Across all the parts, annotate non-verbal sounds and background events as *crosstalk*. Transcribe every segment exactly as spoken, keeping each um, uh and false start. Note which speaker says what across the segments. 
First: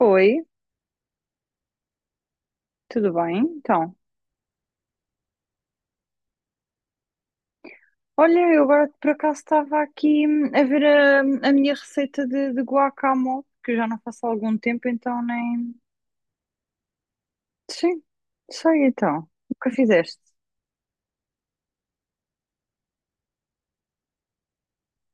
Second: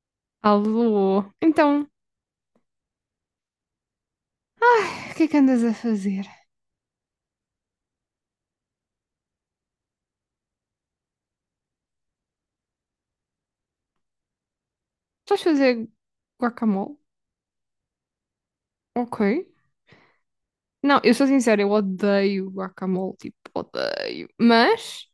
Speaker 1: Oi,
Speaker 2: Alô? Então,
Speaker 1: tudo bem? Então,
Speaker 2: ai, o que é que andas a fazer?
Speaker 1: olha, eu agora por acaso estava aqui hum, a ver a, a minha receita de, de guacamole, que eu já não faço há algum tempo, então
Speaker 2: Estás a fazer
Speaker 1: nem.
Speaker 2: guacamole?
Speaker 1: Sim, sei então.
Speaker 2: Ok.
Speaker 1: O que fizeste?
Speaker 2: Não, eu sou sincera, eu odeio guacamole, tipo, odeio. Mas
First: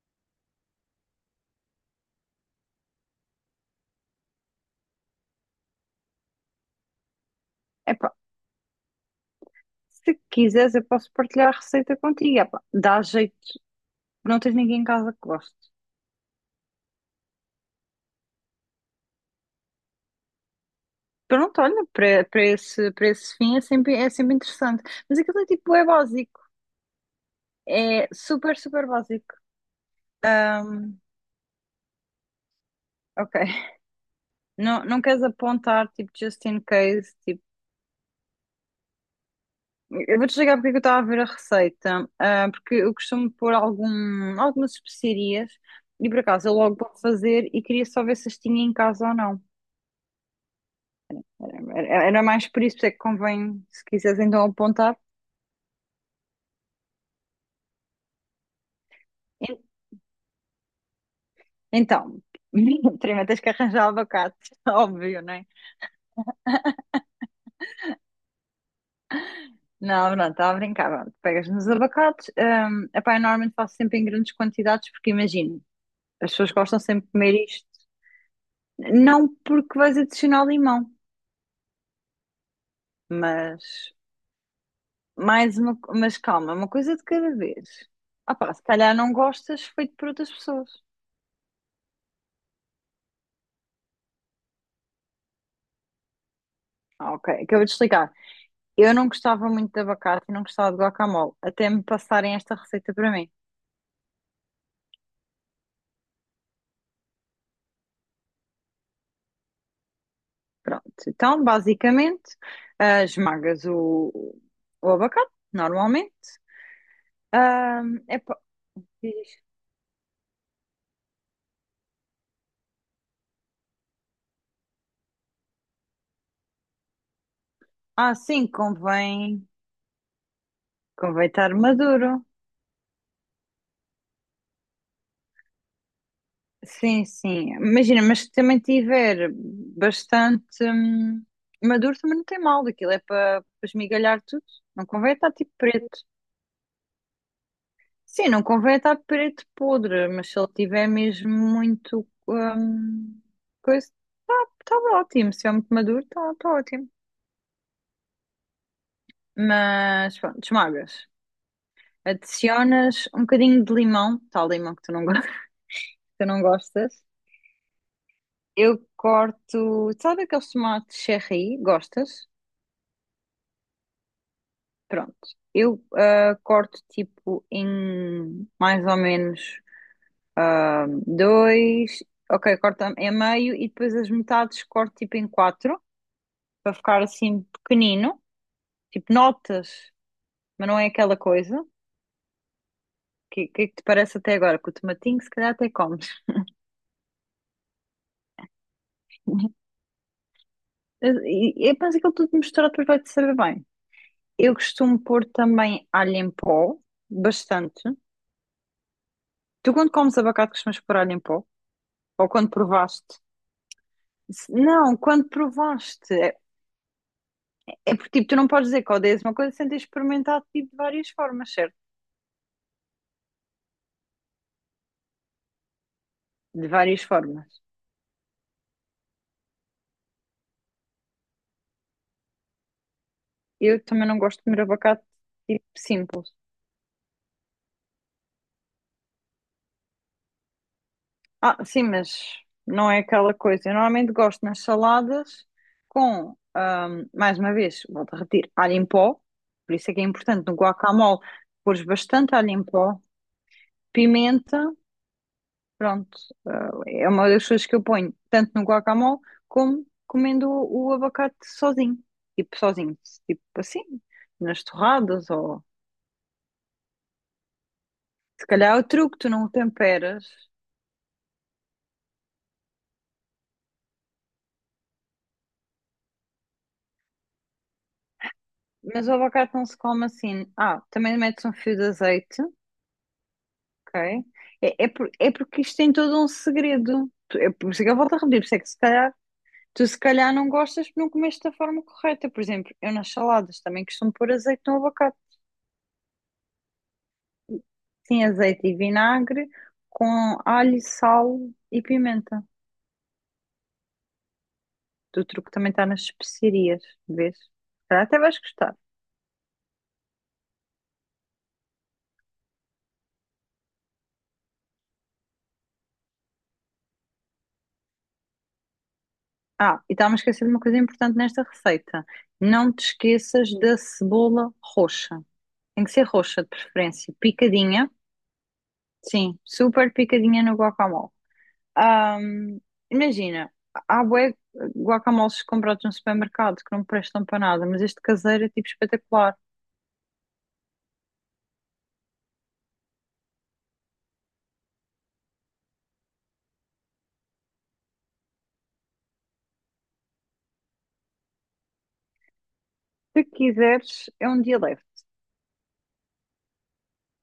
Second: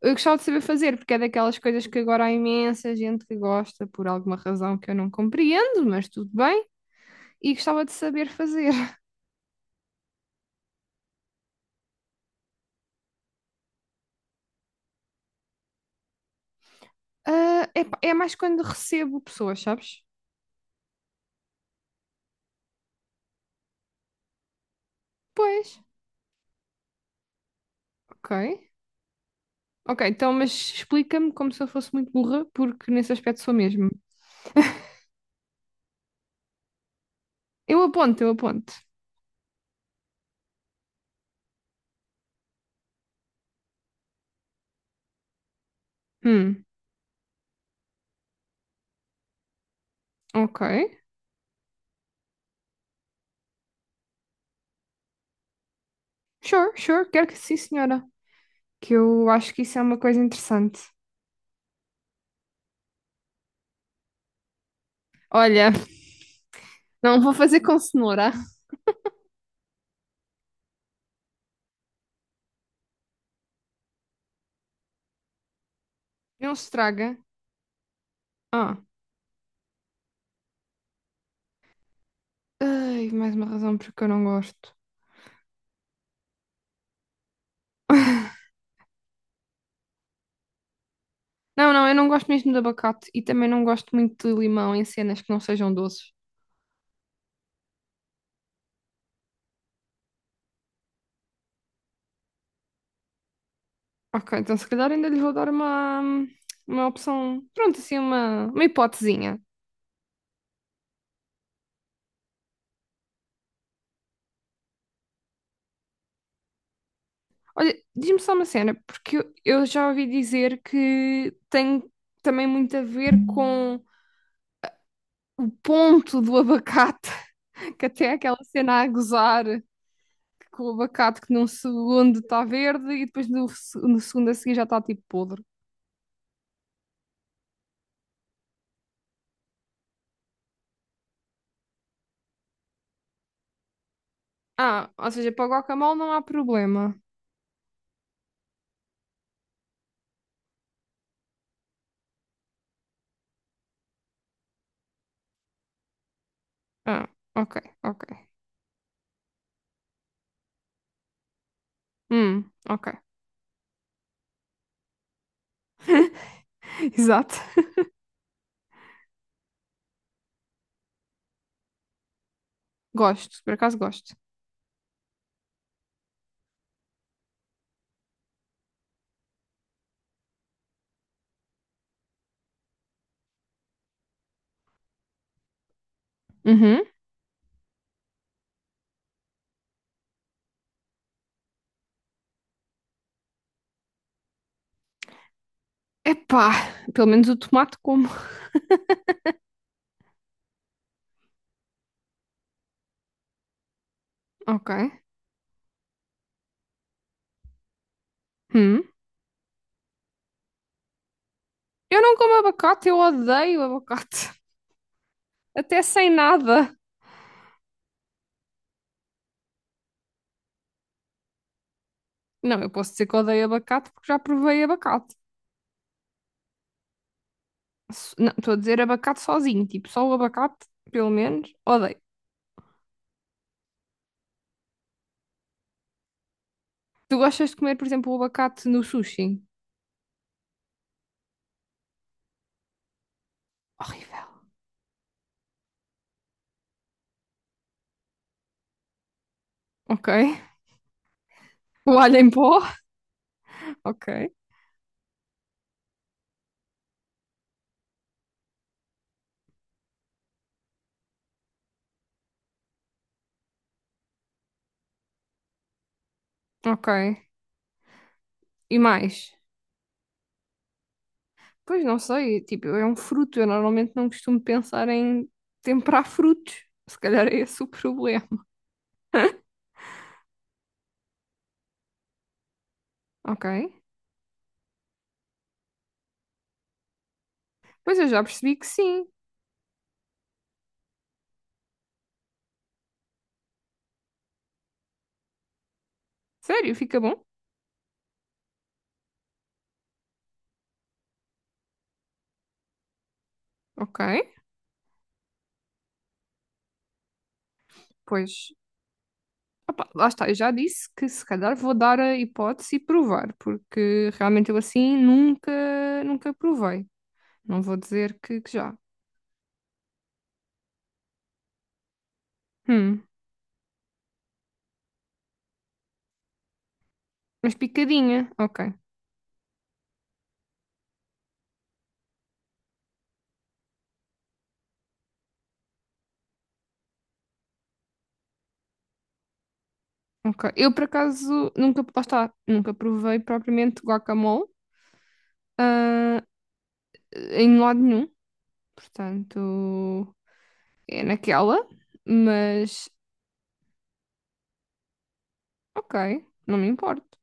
Speaker 2: eu gostava de saber fazer, porque é daquelas coisas que agora há imensa gente que gosta por alguma razão que eu não compreendo, mas tudo bem. E gostava de
Speaker 1: Epá,
Speaker 2: saber fazer.
Speaker 1: se quiseres, eu posso partilhar a receita contigo. Epá, dá jeito, não tens ninguém em casa que goste.
Speaker 2: Ah, epá, é mais quando recebo pessoas, sabes?
Speaker 1: Pronto, olha, para, para esse, para esse fim é sempre, é sempre interessante. Mas aquilo é
Speaker 2: Pois,
Speaker 1: tipo, é básico. É super,
Speaker 2: ok.
Speaker 1: super básico.
Speaker 2: Ok, então, mas explica-me como se eu fosse muito burra, porque nesse
Speaker 1: Ok.
Speaker 2: aspecto sou
Speaker 1: *laughs*
Speaker 2: mesmo.
Speaker 1: Não, não queres apontar, tipo, just in case, tipo.
Speaker 2: Eu aponto, eu aponto.
Speaker 1: Eu vou-te explicar porque é que eu estava a ver a receita. Ah, porque eu costumo pôr algum, algumas especiarias e por acaso eu
Speaker 2: Hum,
Speaker 1: logo vou fazer e queria só ver se as tinha em casa ou não.
Speaker 2: ok.
Speaker 1: Era era mais por isso, é que convém, se quiseres então apontar.
Speaker 2: Sure, sure, quero que sim, senhora. Que eu acho
Speaker 1: En-
Speaker 2: que isso é uma coisa interessante.
Speaker 1: Então, *laughs* primeiro tens que arranjar abacate, *laughs* óbvio, não é?
Speaker 2: Olha, *laughs* não vou fazer com cenoura.
Speaker 1: Não, não, estava a brincar. Pronto, pegas nos abacates. Um, epá, eu normalmente faço sempre em grandes quantidades porque imagino, as pessoas
Speaker 2: Não se
Speaker 1: gostam sempre de
Speaker 2: estraga.
Speaker 1: comer isto.
Speaker 2: Ah,
Speaker 1: Não porque vais adicionar limão,
Speaker 2: ai, mais uma razão
Speaker 1: mas.
Speaker 2: porque eu não gosto.
Speaker 1: Mais uma, mas calma, uma coisa de cada vez. Ah
Speaker 2: *laughs*
Speaker 1: pá, se calhar não gostas feito por outras pessoas.
Speaker 2: Não, não, eu não gosto mesmo de abacate e também não gosto muito de limão em cenas que não sejam doces.
Speaker 1: Ah, ok, acabei de explicar. Eu não gostava muito de abacate e não gostava de guacamole, até me passarem esta receita para mim.
Speaker 2: Ok, então se calhar ainda lhe vou dar uma, uma opção, pronto, assim, uma, uma hipotezinha.
Speaker 1: Pronto, então basicamente ah, esmagas o, o abacate, normalmente.
Speaker 2: Olha,
Speaker 1: Ah,
Speaker 2: diz-me
Speaker 1: é
Speaker 2: só
Speaker 1: pa-
Speaker 2: uma cena, porque
Speaker 1: diz.
Speaker 2: eu, eu já ouvi dizer que tem também muito a ver com o ponto do abacate, *laughs* que até é
Speaker 1: Ah,
Speaker 2: aquela
Speaker 1: sim,
Speaker 2: cena a gozar
Speaker 1: convém,
Speaker 2: com o abacate
Speaker 1: convém
Speaker 2: que num
Speaker 1: estar maduro.
Speaker 2: segundo está verde e depois no, se- no segundo a seguir já está tipo podre.
Speaker 1: Sim, sim. Imagina, mas se também tiver bastante hum, maduro, também não tem mal. Aquilo é para esmigalhar tudo. Não
Speaker 2: Ah, ou
Speaker 1: convém
Speaker 2: seja,
Speaker 1: estar
Speaker 2: para o
Speaker 1: tipo
Speaker 2: guacamole
Speaker 1: preto.
Speaker 2: não há problema.
Speaker 1: Sim, não convém estar preto podre, mas se ele tiver mesmo muito hum, coisa, está tá tá ótimo. Se é muito maduro, está tá tá ótimo.
Speaker 2: Ah, ok, ok.
Speaker 1: Mas pronto, esmagas.
Speaker 2: Hum, ok.
Speaker 1: Adicionas um bocadinho de limão, tal limão que tu não, go- *laughs* que tu não
Speaker 2: *laughs*
Speaker 1: gostas.
Speaker 2: Exato.
Speaker 1: Eu corto, sabe aqueles tomates cherry? Gostas?
Speaker 2: Gosto, por acaso gosto.
Speaker 1: Pronto, eu ah, corto tipo em mais ou menos ah, dois, ok, corto em meio e depois as metades corto tipo em quatro para
Speaker 2: Uhum.
Speaker 1: ficar assim pequenino, tipo notas, mas não é aquela coisa. que, que, é que te parece até agora? Que o tomatinho se calhar até comes.
Speaker 2: Epá, pelo menos o tomate como.
Speaker 1: *laughs* E, e penso que aquilo tudo misturado depois vai-te saber bem. Eu
Speaker 2: Ok.
Speaker 1: costumo pôr também alho em pó, bastante.
Speaker 2: Hum.
Speaker 1: Tu quando comes abacate costumas pôr alho em pó?
Speaker 2: Eu não
Speaker 1: Ou
Speaker 2: como
Speaker 1: quando
Speaker 2: abacate, eu
Speaker 1: provaste?
Speaker 2: odeio abacate.
Speaker 1: Se- Não, quando
Speaker 2: Até sem
Speaker 1: provaste. É,
Speaker 2: nada.
Speaker 1: é porque tipo, tu não podes dizer que odeias uma coisa sem ter experimentado tipo, de várias formas, certo?
Speaker 2: Não, eu posso dizer que odeio abacate porque já provei abacate.
Speaker 1: De várias formas.
Speaker 2: so- Não, estou a dizer abacate sozinho, tipo, só o abacate, pelo menos, odeio.
Speaker 1: Eu também não gosto de comer abacate tipo simples.
Speaker 2: Tu gostas de comer, por exemplo, o abacate no sushi?
Speaker 1: Ah, sim, mas não é aquela coisa. Eu normalmente
Speaker 2: Horrível.
Speaker 1: gosto nas saladas com, ahm, mais uma vez, volto a repetir, alho em pó. Por isso é que é
Speaker 2: Ok.
Speaker 1: importante no guacamole pôres
Speaker 2: O alho em
Speaker 1: bastante
Speaker 2: pó?
Speaker 1: alho em pó,
Speaker 2: Ok.
Speaker 1: pimenta. Pronto, eh, é uma das coisas que eu ponho tanto no guacamole como comendo o, o abacate sozinho. Tipo, sozinho. Tipo assim, nas torradas ou.
Speaker 2: Ok.
Speaker 1: Se
Speaker 2: E
Speaker 1: calhar é o
Speaker 2: mais?
Speaker 1: truque, tu não o temperas,
Speaker 2: Pois não sei, tipo, é um fruto, eu normalmente não costumo pensar em temperar frutos. Se calhar é esse o problema.
Speaker 1: mas o abacate não se come assim. Ah, também metes um fio de azeite,
Speaker 2: Ok.
Speaker 1: ok? É, é, por- é porque isto tem todo um segredo. Tu- É por isso que eu
Speaker 2: Pois eu
Speaker 1: volto a
Speaker 2: já
Speaker 1: repetir, por
Speaker 2: percebi
Speaker 1: isso é
Speaker 2: que
Speaker 1: que se
Speaker 2: sim.
Speaker 1: calhar. Tu se calhar não gostas porque não comeste da forma correta. Por exemplo, eu nas saladas também costumo pôr azeite no abacate.
Speaker 2: Sério, fica bom?
Speaker 1: Sim, azeite e vinagre com alho, sal e pimenta.
Speaker 2: Ok.
Speaker 1: O truque também está nas especiarias, vês? Se calhar até vais
Speaker 2: Pois.
Speaker 1: gostar.
Speaker 2: Opá, lá está, eu já disse que se calhar vou dar a hipótese e provar, porque realmente eu assim nunca, nunca provei. Não vou dizer que, que já.
Speaker 1: Ah, e estava-me a esquecer de uma coisa importante nesta receita. Não te
Speaker 2: Hum,
Speaker 1: esqueças da cebola roxa. Tem que ser roxa, de preferência.
Speaker 2: mas
Speaker 1: Picadinha.
Speaker 2: picadinha, ok,
Speaker 1: Sim, super picadinha no guacamole. Ahm, Imagina, há bué guacamoles comprados no supermercado que não prestam para nada, mas este caseiro é tipo espetacular.
Speaker 2: ok. Eu por acaso nunca, lá está, nunca provei propriamente guacamole, ah, em lado nenhum, portanto é naquela, mas
Speaker 1: Se quiseres, é um dia leve.
Speaker 2: ok, não me importo.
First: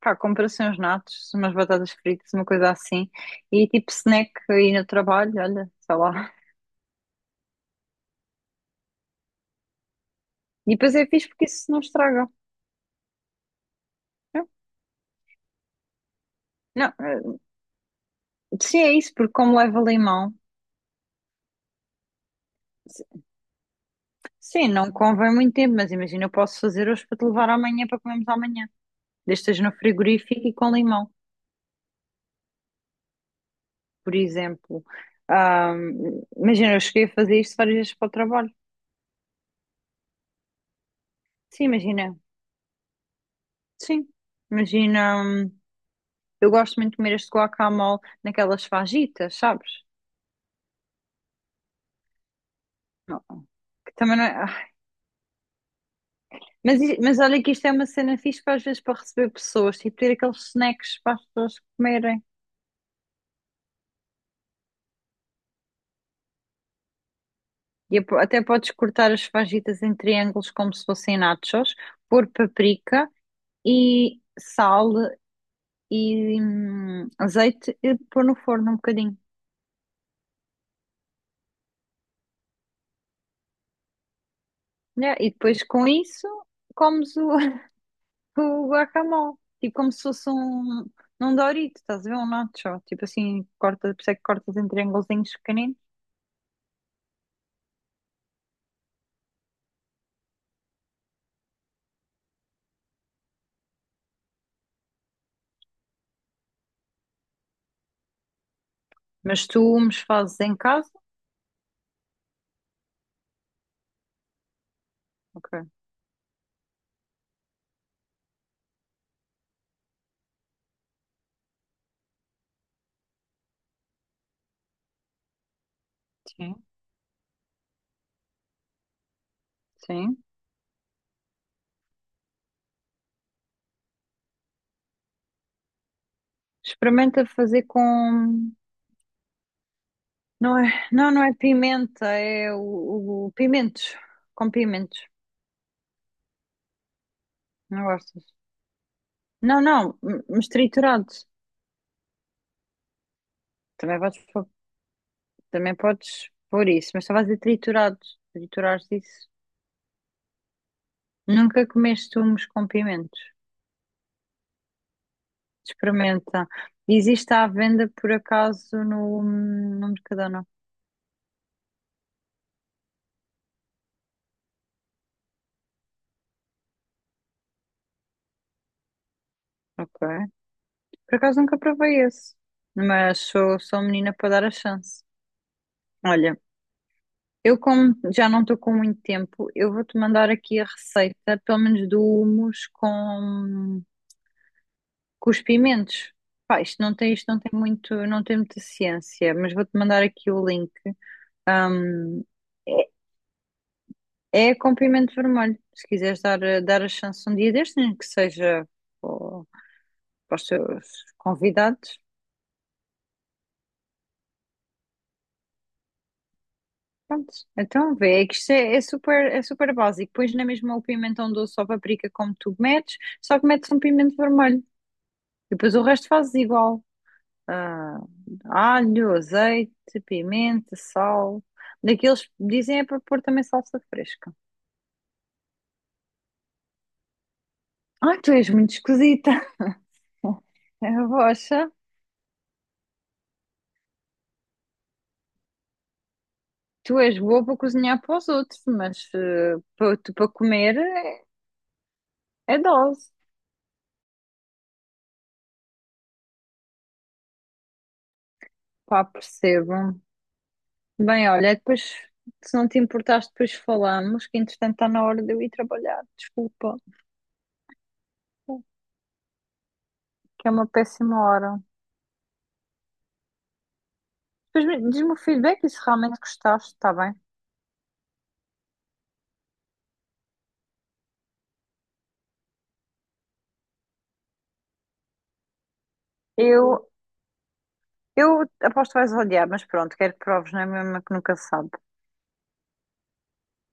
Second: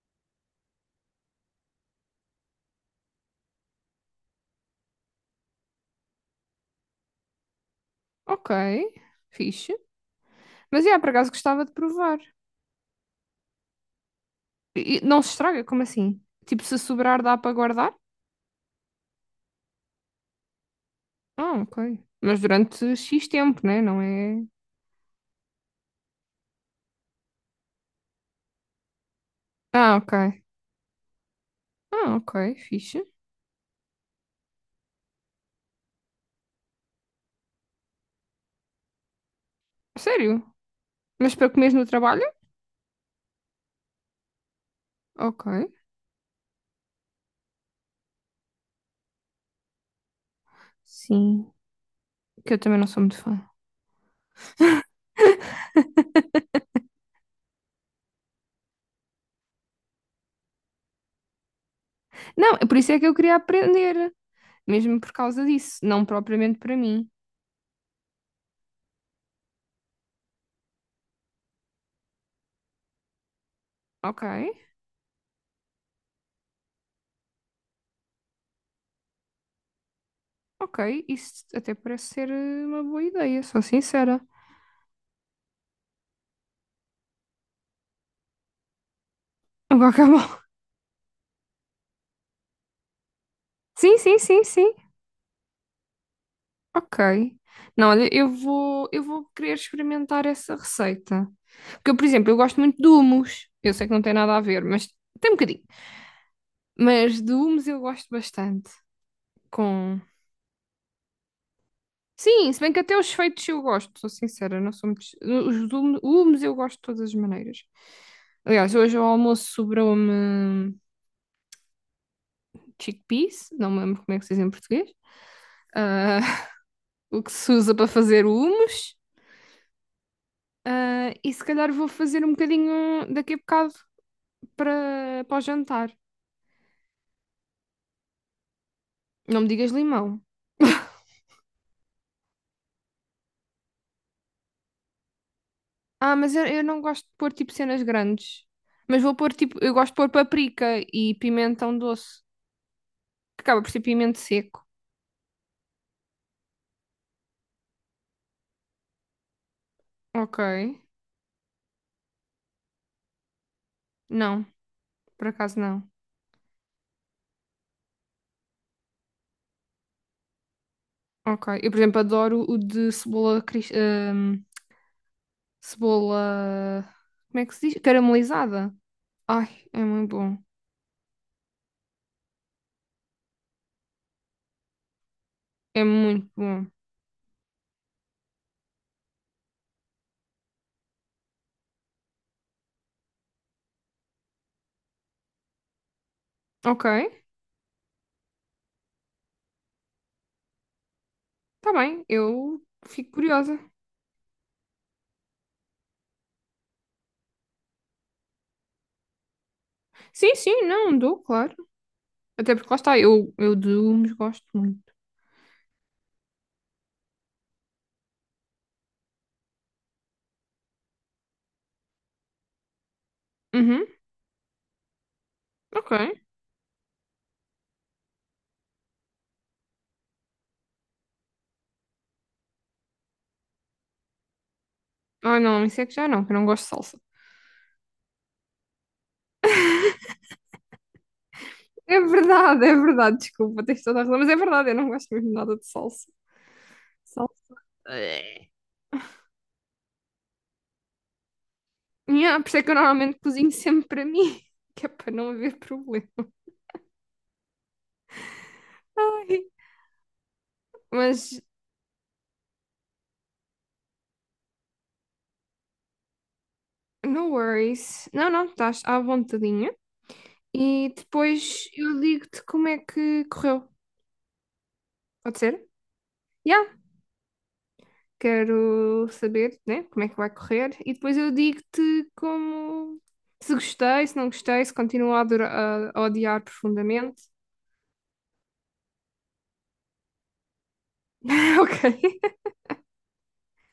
Speaker 1: Pá, compra assim uns natos, umas batatas fritas, uma coisa assim. E tipo snack aí no trabalho, olha, sei lá.
Speaker 2: Ok, fixe.
Speaker 1: E
Speaker 2: Mas
Speaker 1: depois
Speaker 2: é,
Speaker 1: é
Speaker 2: por
Speaker 1: fixe
Speaker 2: acaso
Speaker 1: porque
Speaker 2: gostava
Speaker 1: isso
Speaker 2: de
Speaker 1: não
Speaker 2: provar.
Speaker 1: estraga. É.
Speaker 2: E- e não se estraga, como assim? Tipo, se
Speaker 1: Não,
Speaker 2: sobrar dá
Speaker 1: eh,
Speaker 2: para guardar?
Speaker 1: sim, é isso, porque como leva limão,
Speaker 2: Ah, ok. Mas durante
Speaker 1: se-
Speaker 2: X tempo, né? Não é.
Speaker 1: sim, não convém muito tempo, mas imagina, eu posso fazer hoje para te levar amanhã para comermos amanhã. Desde que esteja no
Speaker 2: Ah, ok.
Speaker 1: frigorífico e com limão,
Speaker 2: Ah, ok, fixe.
Speaker 1: por exemplo. Ahm, imagina, eu cheguei a fazer isto várias vezes para o trabalho.
Speaker 2: Sério? Mas para
Speaker 1: Sim,
Speaker 2: comer no
Speaker 1: imagina,
Speaker 2: trabalho?
Speaker 1: sim. Imagina,
Speaker 2: Ok.
Speaker 1: hum, eu gosto muito de comer este guacamole naquelas fajitas, sabes?
Speaker 2: Sim, que eu também não sou muito
Speaker 1: Não,
Speaker 2: fã.
Speaker 1: que também não é. Ah, Mas, i- mas olha que isto é uma cena fixe para às vezes para receber pessoas, tipo ter aqueles snacks para as pessoas comerem.
Speaker 2: Não, é por isso é que eu queria aprender. Mesmo por causa disso, não propriamente para mim.
Speaker 1: E ap- até podes cortar as fajitas em triângulos como se fossem nachos, pôr paprika e
Speaker 2: Ok,
Speaker 1: sal e hum, azeite e pôr no forno um bocadinho.
Speaker 2: ok, isso até parece ser eh, uma boa ideia, sou sincera.
Speaker 1: Né? E depois com isso comes o, *laughs* o guacamole, tipo
Speaker 2: Um
Speaker 1: como se
Speaker 2: guacamole.
Speaker 1: fosse
Speaker 2: *laughs*
Speaker 1: um, um, Dorito, estás a ver? Um nacho, tipo assim, corta,
Speaker 2: Sim,
Speaker 1: por isso é
Speaker 2: sim,
Speaker 1: que
Speaker 2: sim,
Speaker 1: cortas em
Speaker 2: sim.
Speaker 1: triângulos.
Speaker 2: Ok. Não, olha, eu vou, eu vou querer experimentar essa receita. Porque, eu, por exemplo, eu gosto muito de hummus. Eu sei que não tem nada a ver, mas tem um bocadinho. Mas de hummus eu gosto bastante.
Speaker 1: Mas tu os
Speaker 2: Com...
Speaker 1: fazes em casa?
Speaker 2: Sim, se bem que até os feitos eu gosto, sou sincera, não sou muito...
Speaker 1: Ok,
Speaker 2: Os hum- hummus eu gosto de todas as maneiras. Aliás, hoje ao almoço sobrou-me chickpeas, não me lembro como é que se diz em português. Ah, *laughs*
Speaker 1: sim.
Speaker 2: o que se usa para fazer o hummus.
Speaker 1: Sim.
Speaker 2: Ah, e se calhar vou fazer um bocadinho daqui a bocado para, para o jantar.
Speaker 1: Experimenta fazer com.
Speaker 2: Não me digas limão.
Speaker 1: Não é, não, não é pimenta, é o, o pimentos. Com pimentos.
Speaker 2: Ah, mas eu, eu não gosto de pôr tipo cenas
Speaker 1: Não gostas?
Speaker 2: grandes. Mas vou pôr tipo,
Speaker 1: Não,
Speaker 2: eu gosto de
Speaker 1: não,
Speaker 2: pôr
Speaker 1: m- mas
Speaker 2: paprika
Speaker 1: triturado.
Speaker 2: e pimentão doce, que acaba por ser
Speaker 1: Também
Speaker 2: pimento
Speaker 1: podes, pôr-
Speaker 2: seco.
Speaker 1: também podes pôr isso, mas só a dizer triturado. Triturares isso.
Speaker 2: Ok.
Speaker 1: Nunca comeste humos com pimentos.
Speaker 2: Não, por acaso não.
Speaker 1: Experimenta. Existe à venda por acaso no, no Mercadona.
Speaker 2: Ok. Eu, por exemplo, adoro o de cebola, cris- hum, cebola, como é que se diz? Caramelizada. Ai, é muito
Speaker 1: Ok.
Speaker 2: bom.
Speaker 1: Por acaso nunca provei esse, mas sou, sou menina para dar a chance.
Speaker 2: É muito
Speaker 1: Olha,
Speaker 2: bom.
Speaker 1: eu como já não estou com muito tempo, eu vou-te mandar aqui a receita, pelo menos do hummus com, com os pimentos. Pá, isto
Speaker 2: Ok,
Speaker 1: não tem, isto não tem muito, não tem muita ciência, mas vou-te mandar aqui o link.
Speaker 2: tá bem.
Speaker 1: Ahm,
Speaker 2: Eu fico curiosa.
Speaker 1: é, é com pimento vermelho. Se quiseres dar, dar a chance um dia destes, nem que seja para,
Speaker 2: Sim,
Speaker 1: para os
Speaker 2: sim,
Speaker 1: teus
Speaker 2: não, dou, claro.
Speaker 1: convidados.
Speaker 2: Até porque lá está, eu, eu de legumes gosto muito.
Speaker 1: Pronto, então vê, é que isto é, é super, é super básico. Pões na mesma o pimentão doce ou paprika como tu metes, só que metes um
Speaker 2: Uhum,
Speaker 1: pimento vermelho. E depois o
Speaker 2: ok.
Speaker 1: resto fazes igual. Ah, alho, azeite, pimenta, sal. Daqueles dizem é para pôr também salsa fresca.
Speaker 2: Ah, não, isso é que já não, que eu não gosto de salsa.
Speaker 1: Ah, tu és muito esquisita. *laughs* É a rocha,
Speaker 2: É verdade, é verdade, desculpa, tens toda a razão, mas é verdade, eu não gosto mesmo nada de salsa.
Speaker 1: tu és
Speaker 2: Salsa.
Speaker 1: boa para cozinhar para os
Speaker 2: eh.
Speaker 1: outros, mas eh, para, tu- para comer
Speaker 2: Yeah, por isso
Speaker 1: é
Speaker 2: é que eu
Speaker 1: dose.
Speaker 2: normalmente cozinho sempre para mim, *laughs* que é para não haver problema.
Speaker 1: Pá,
Speaker 2: Ai,
Speaker 1: percebo. Bem,
Speaker 2: mas
Speaker 1: olha, depois, se não te importares, depois falamos, que entretanto está na hora de eu ir trabalhar. Desculpa,
Speaker 2: no worries. Não, não, estás à vontadinha.
Speaker 1: que é uma
Speaker 2: E
Speaker 1: péssima hora.
Speaker 2: depois eu digo-te como é que correu.
Speaker 1: Depois me- diz-me o
Speaker 2: Pode
Speaker 1: feedback
Speaker 2: ser?
Speaker 1: e se realmente
Speaker 2: Já
Speaker 1: gostaste, está bem?
Speaker 2: quero saber, né, como é que vai correr e depois eu digo-te como se gostei, se não gostei, se continuo a, adora- a- a odiar
Speaker 1: Eu,
Speaker 2: profundamente.
Speaker 1: eu aposto que vais odiar, mas pronto, quero que proves, não é mesmo que nunca se
Speaker 2: *laughs*
Speaker 1: sabe.
Speaker 2: Ok,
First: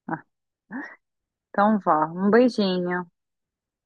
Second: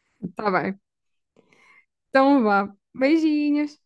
Speaker 1: Ah,
Speaker 2: tá bem.
Speaker 1: então vá, um
Speaker 2: Então vá.
Speaker 1: beijinho.
Speaker 2: Beijinhos.